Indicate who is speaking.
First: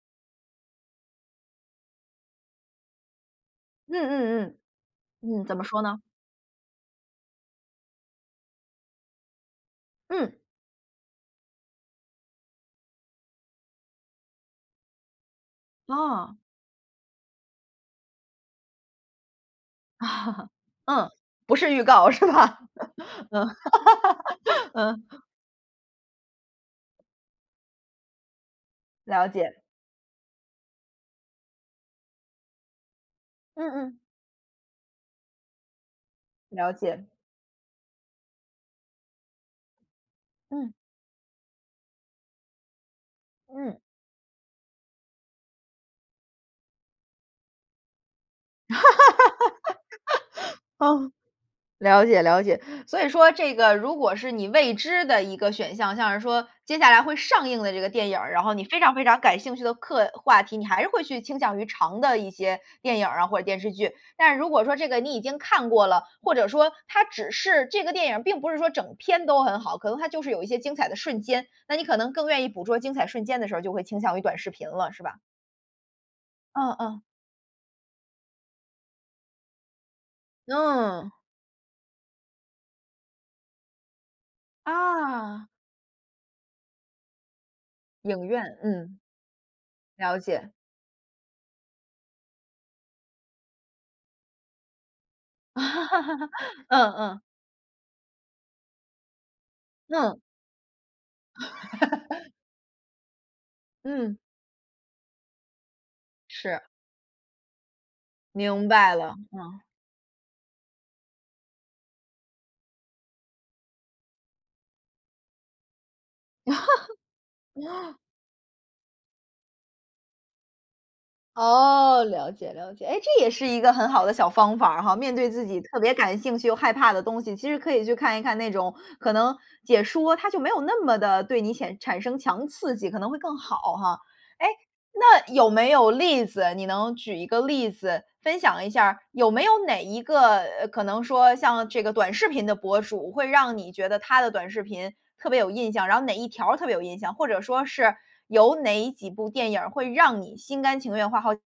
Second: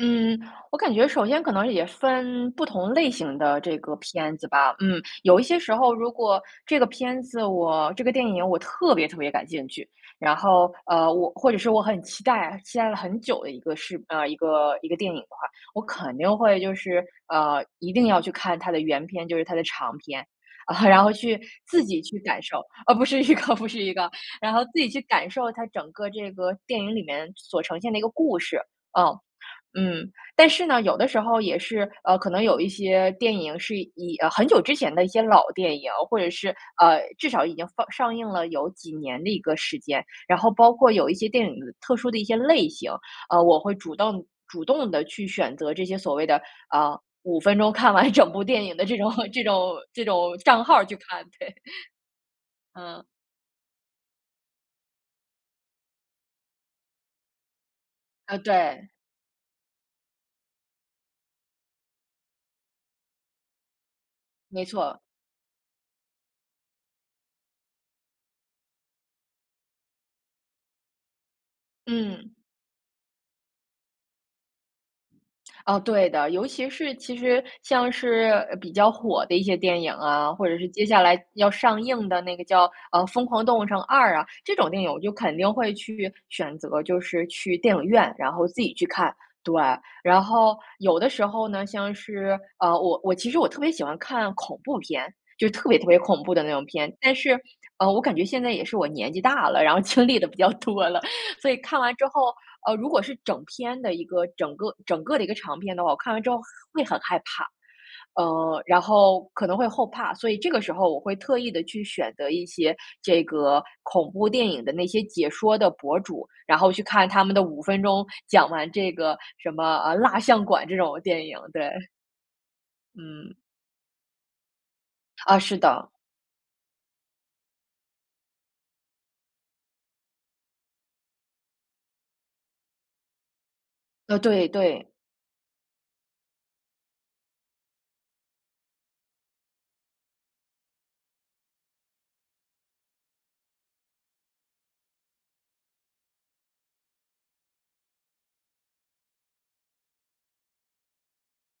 Speaker 1: 嗯，我感觉首先可能也分不同类型的这
Speaker 2: 嗯
Speaker 1: 个片子
Speaker 2: 嗯
Speaker 1: 吧，嗯。
Speaker 2: 嗯，
Speaker 1: 有一
Speaker 2: 嗯，怎
Speaker 1: 些
Speaker 2: 么
Speaker 1: 时
Speaker 2: 说
Speaker 1: 候
Speaker 2: 呢？
Speaker 1: 如果这个片子我这个电影我特别特别感兴趣，然
Speaker 2: 嗯。
Speaker 1: 后，呃，我或者是我很期待，期待了很久的一个事呃，一个一个电影的话。我肯定
Speaker 2: 哦。
Speaker 1: 会就是，呃，一定要去看它的原篇，就是它的长篇，然
Speaker 2: 嗯，
Speaker 1: 后去
Speaker 2: 不是预
Speaker 1: 自己
Speaker 2: 告，
Speaker 1: 去
Speaker 2: 是
Speaker 1: 感
Speaker 2: 吧？
Speaker 1: 受，
Speaker 2: 嗯。
Speaker 1: 呃，不是一个不是一个，然后自 己去
Speaker 2: 嗯。
Speaker 1: 感受它整个这个电影里面所呈现的一个故事，呃，
Speaker 2: 了解。
Speaker 1: 嗯。但是呢，有的时候也是，呃，可能有一些电影
Speaker 2: 嗯
Speaker 1: 是
Speaker 2: 嗯。
Speaker 1: 以，呃，很久之前的一些老电影，或者是，
Speaker 2: 了
Speaker 1: 呃，
Speaker 2: 解。
Speaker 1: 至少已经上上映了有几年的一个时间，然后
Speaker 2: 嗯。
Speaker 1: 包括有一些电影特殊的一些类型，呃，我会
Speaker 2: 嗯。
Speaker 1: 主动主动地去选择这些所谓的，呃，5分钟看完整部电影的这种这种这种账 号去
Speaker 2: 哦。
Speaker 1: 看，对。
Speaker 2: 了解了解，所
Speaker 1: 嗯。
Speaker 2: 以说这个如果是你未知的一个选项，像是说接下来会上映的这个电影儿，
Speaker 1: 呃，
Speaker 2: 然后你非
Speaker 1: 对。
Speaker 2: 常非常感兴趣的课话题，你还是会去倾向于长的一些电影儿啊或，者电视剧。但是如
Speaker 1: 没
Speaker 2: 果说
Speaker 1: 错
Speaker 2: 这个
Speaker 1: 儿。
Speaker 2: 你已经看过了，或者说，它只是这个电影儿并不是说整篇都很好，可能它就是有一些精彩的瞬间，那你可能更
Speaker 1: 嗯。
Speaker 2: 愿意捕捉精彩瞬间的时候就会倾向于短视频了，是吧？
Speaker 1: 哦，对的。尤其
Speaker 2: 哦
Speaker 1: 是
Speaker 2: 哦。
Speaker 1: 其实像是比较火的一些电影啊，或者是接下
Speaker 2: 嗯。
Speaker 1: 来要上映的那个叫呃，《疯狂动物城2》啊，这种电影我就肯
Speaker 2: 啊。
Speaker 1: 定会去选择，就是去电影院，
Speaker 2: 影
Speaker 1: 然
Speaker 2: 院，
Speaker 1: 后自己去
Speaker 2: 嗯。
Speaker 1: 看，对。
Speaker 2: 了
Speaker 1: 然
Speaker 2: 解。
Speaker 1: 后有的时候呢，像是呃，我我其实我特别喜欢看恐怖片，就特别特别恐怖的那种 片。
Speaker 2: 嗯
Speaker 1: 但
Speaker 2: 嗯。
Speaker 1: 是，呃，我感觉现在也是我年纪大了，然后经历
Speaker 2: 嗯。
Speaker 1: 得比较多了，所以看完之 后，呃，如果是整篇的一
Speaker 2: 嗯。
Speaker 1: 个整个整个的一个长篇的话，我看完之后
Speaker 2: 是。
Speaker 1: 会很害怕。呃，
Speaker 2: 明
Speaker 1: 然
Speaker 2: 白了，
Speaker 1: 后可能
Speaker 2: 嗯。
Speaker 1: 会后怕，所以这个时候我会特意地去选择一些这个恐怖电影的那些解说的博主，然后去看他们的5分 钟，讲完这个什么，呃，《蜡像馆》这种电影，对。
Speaker 2: 哦，了解了解。哎，这也
Speaker 1: 嗯。
Speaker 2: 是一个很好的小方法哈，面对
Speaker 1: 啊，
Speaker 2: 自
Speaker 1: 是
Speaker 2: 己特
Speaker 1: 的。
Speaker 2: 别感兴趣又害怕的东西其实可以去看一看那种，可能解说它就没有那么得对你显产生强刺激可能会更好哈。
Speaker 1: 呃，
Speaker 2: 诶，
Speaker 1: 对对。
Speaker 2: 那有没有例子，你能举一个例子，分享一下，有没有哪一个，呃，可能说像这个短视频的博主，会让你觉得他的短视频特别有印象，然后哪一条特别有印象，或者说是，有哪几部电影会让你心甘情愿花好几